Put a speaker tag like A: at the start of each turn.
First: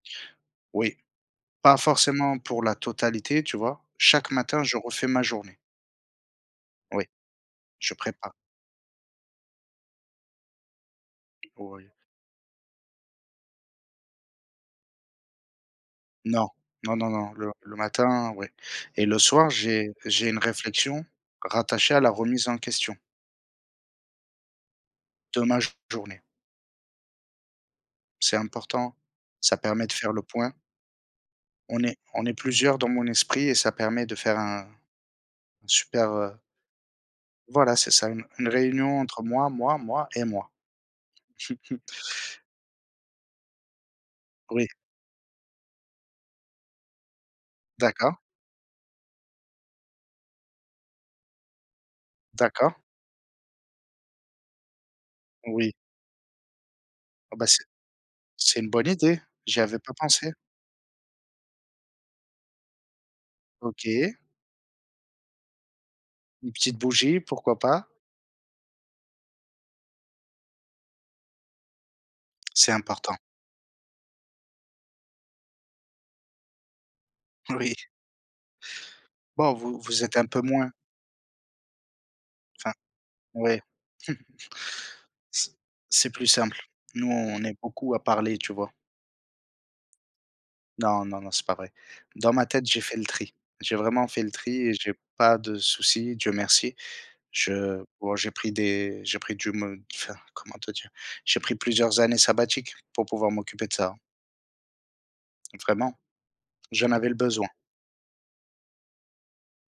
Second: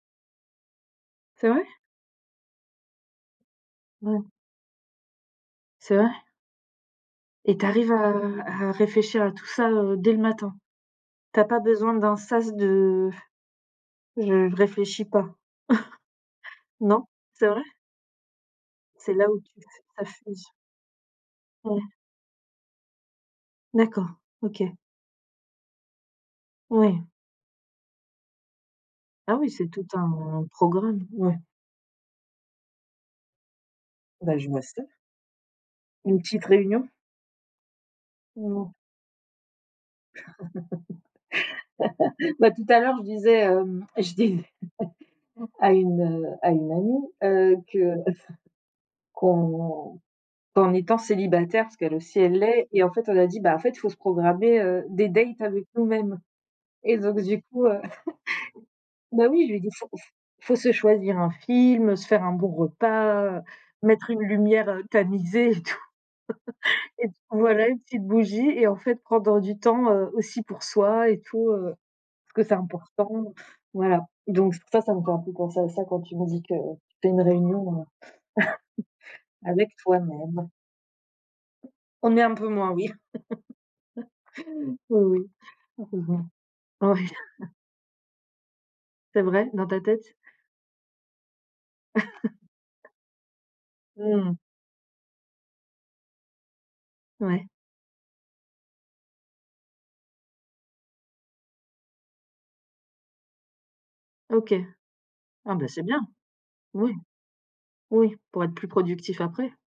A: Oui.
B: C'est vrai?
A: Pas forcément pour la totalité, tu vois?
B: Mmh.
A: Chaque matin, je refais ma journée.
B: C'est vrai?
A: Oui.
B: Et tu arrives
A: Je
B: à
A: prépare
B: à réfléchir à tout ça, heu, dès le matin? Tu as pas
A: Oui.
B: besoin d'un sas de Je ne réfléchis pas.
A: Non. Non,
B: Non?
A: non, non,
B: C'est
A: le
B: vrai?
A: le matin, oui. Et
B: C'est
A: le
B: là où
A: soir,
B: tu f
A: j'ai
B: ça
A: j'ai une
B: fuse.
A: réflexion
B: Mmh.
A: rattachée à la remise en question
B: D'accord, OK.
A: de ma journée.
B: Oui.
A: C'est important,
B: Ah oui,
A: ça
B: c'est tout
A: permet de faire le
B: un
A: point.
B: programme, oui.
A: On est on est plusieurs dans mon esprit et ça permet de faire
B: Ben je vois
A: un
B: ça.
A: un super,
B: Une
A: heu
B: petite réunion?
A: voilà, c'est ça une, une
B: Mmh.
A: réunion entre moi, moi, moi et moi.
B: Bah tout l'heure, je disais, hem, je dis
A: Oui.
B: à une, heu, à une amie heu, que
A: D'accord.
B: qu'on qu'en étant célibataire- parce qu'elle aussi, elle l'est-
A: D'accord.
B: et en fait, on a dit: «En fait il faut se programmer, heu, des dates avec
A: Oui.
B: nous-mêmes», et donc
A: Oh
B: du
A: bah, c'est
B: coup, heu
A: c'est une bonne idée,
B: bah oui je
A: j'y
B: lui dis: «Il
A: avais
B: faut
A: pas
B: il faut
A: pensé.
B: il faut se choisir un film, heu, se faire un bon repas, heu, mettre
A: OK.
B: une lumière, heu, tamisée et tout».
A: Une petite
B: Et puis
A: bougie? Pourquoi
B: voilà, une
A: pas.
B: petite bougie et en fait, prendre du temps, heu, aussi pour soi et tout, heu, parce que c'est
A: C'est important.
B: important voilà. Donc ça, ça me fait un peu penser à ça quand tu me dis que tu, heu, fais une
A: Oui.
B: réunion, heu,
A: Bon,
B: avec
A: vous vous êtes un peu
B: toi-même.
A: moins.
B: On est un peu moins,
A: Enfin
B: oui.
A: oui.
B: Heu, oui.
A: C'est
B: Ah c'est
A: c'est
B: vrai.
A: plus simple. Nous,
B: Oui.
A: on est beaucoup à parler, tu vois?
B: C'est vrai? Dans ta tête?
A: Non, non, non, c'est pas vrai. Dans ma tête, j'ai fait le tri. J'ai vraiment fait le
B: Mmh.
A: tri et j'ai pas de soucis, Dieu merci.
B: Ouais.
A: Je bon, j'ai pris des, j'ai pris du me enfin, comment te dire? J'ai pris plusieurs années sabbatiques pour pouvoir m'occuper de ça.
B: OK. Ah bah, c'est
A: Vraiment.
B: bien.
A: J'en
B: Oui.
A: avais le besoin.
B: Oui, pour être plus productif après.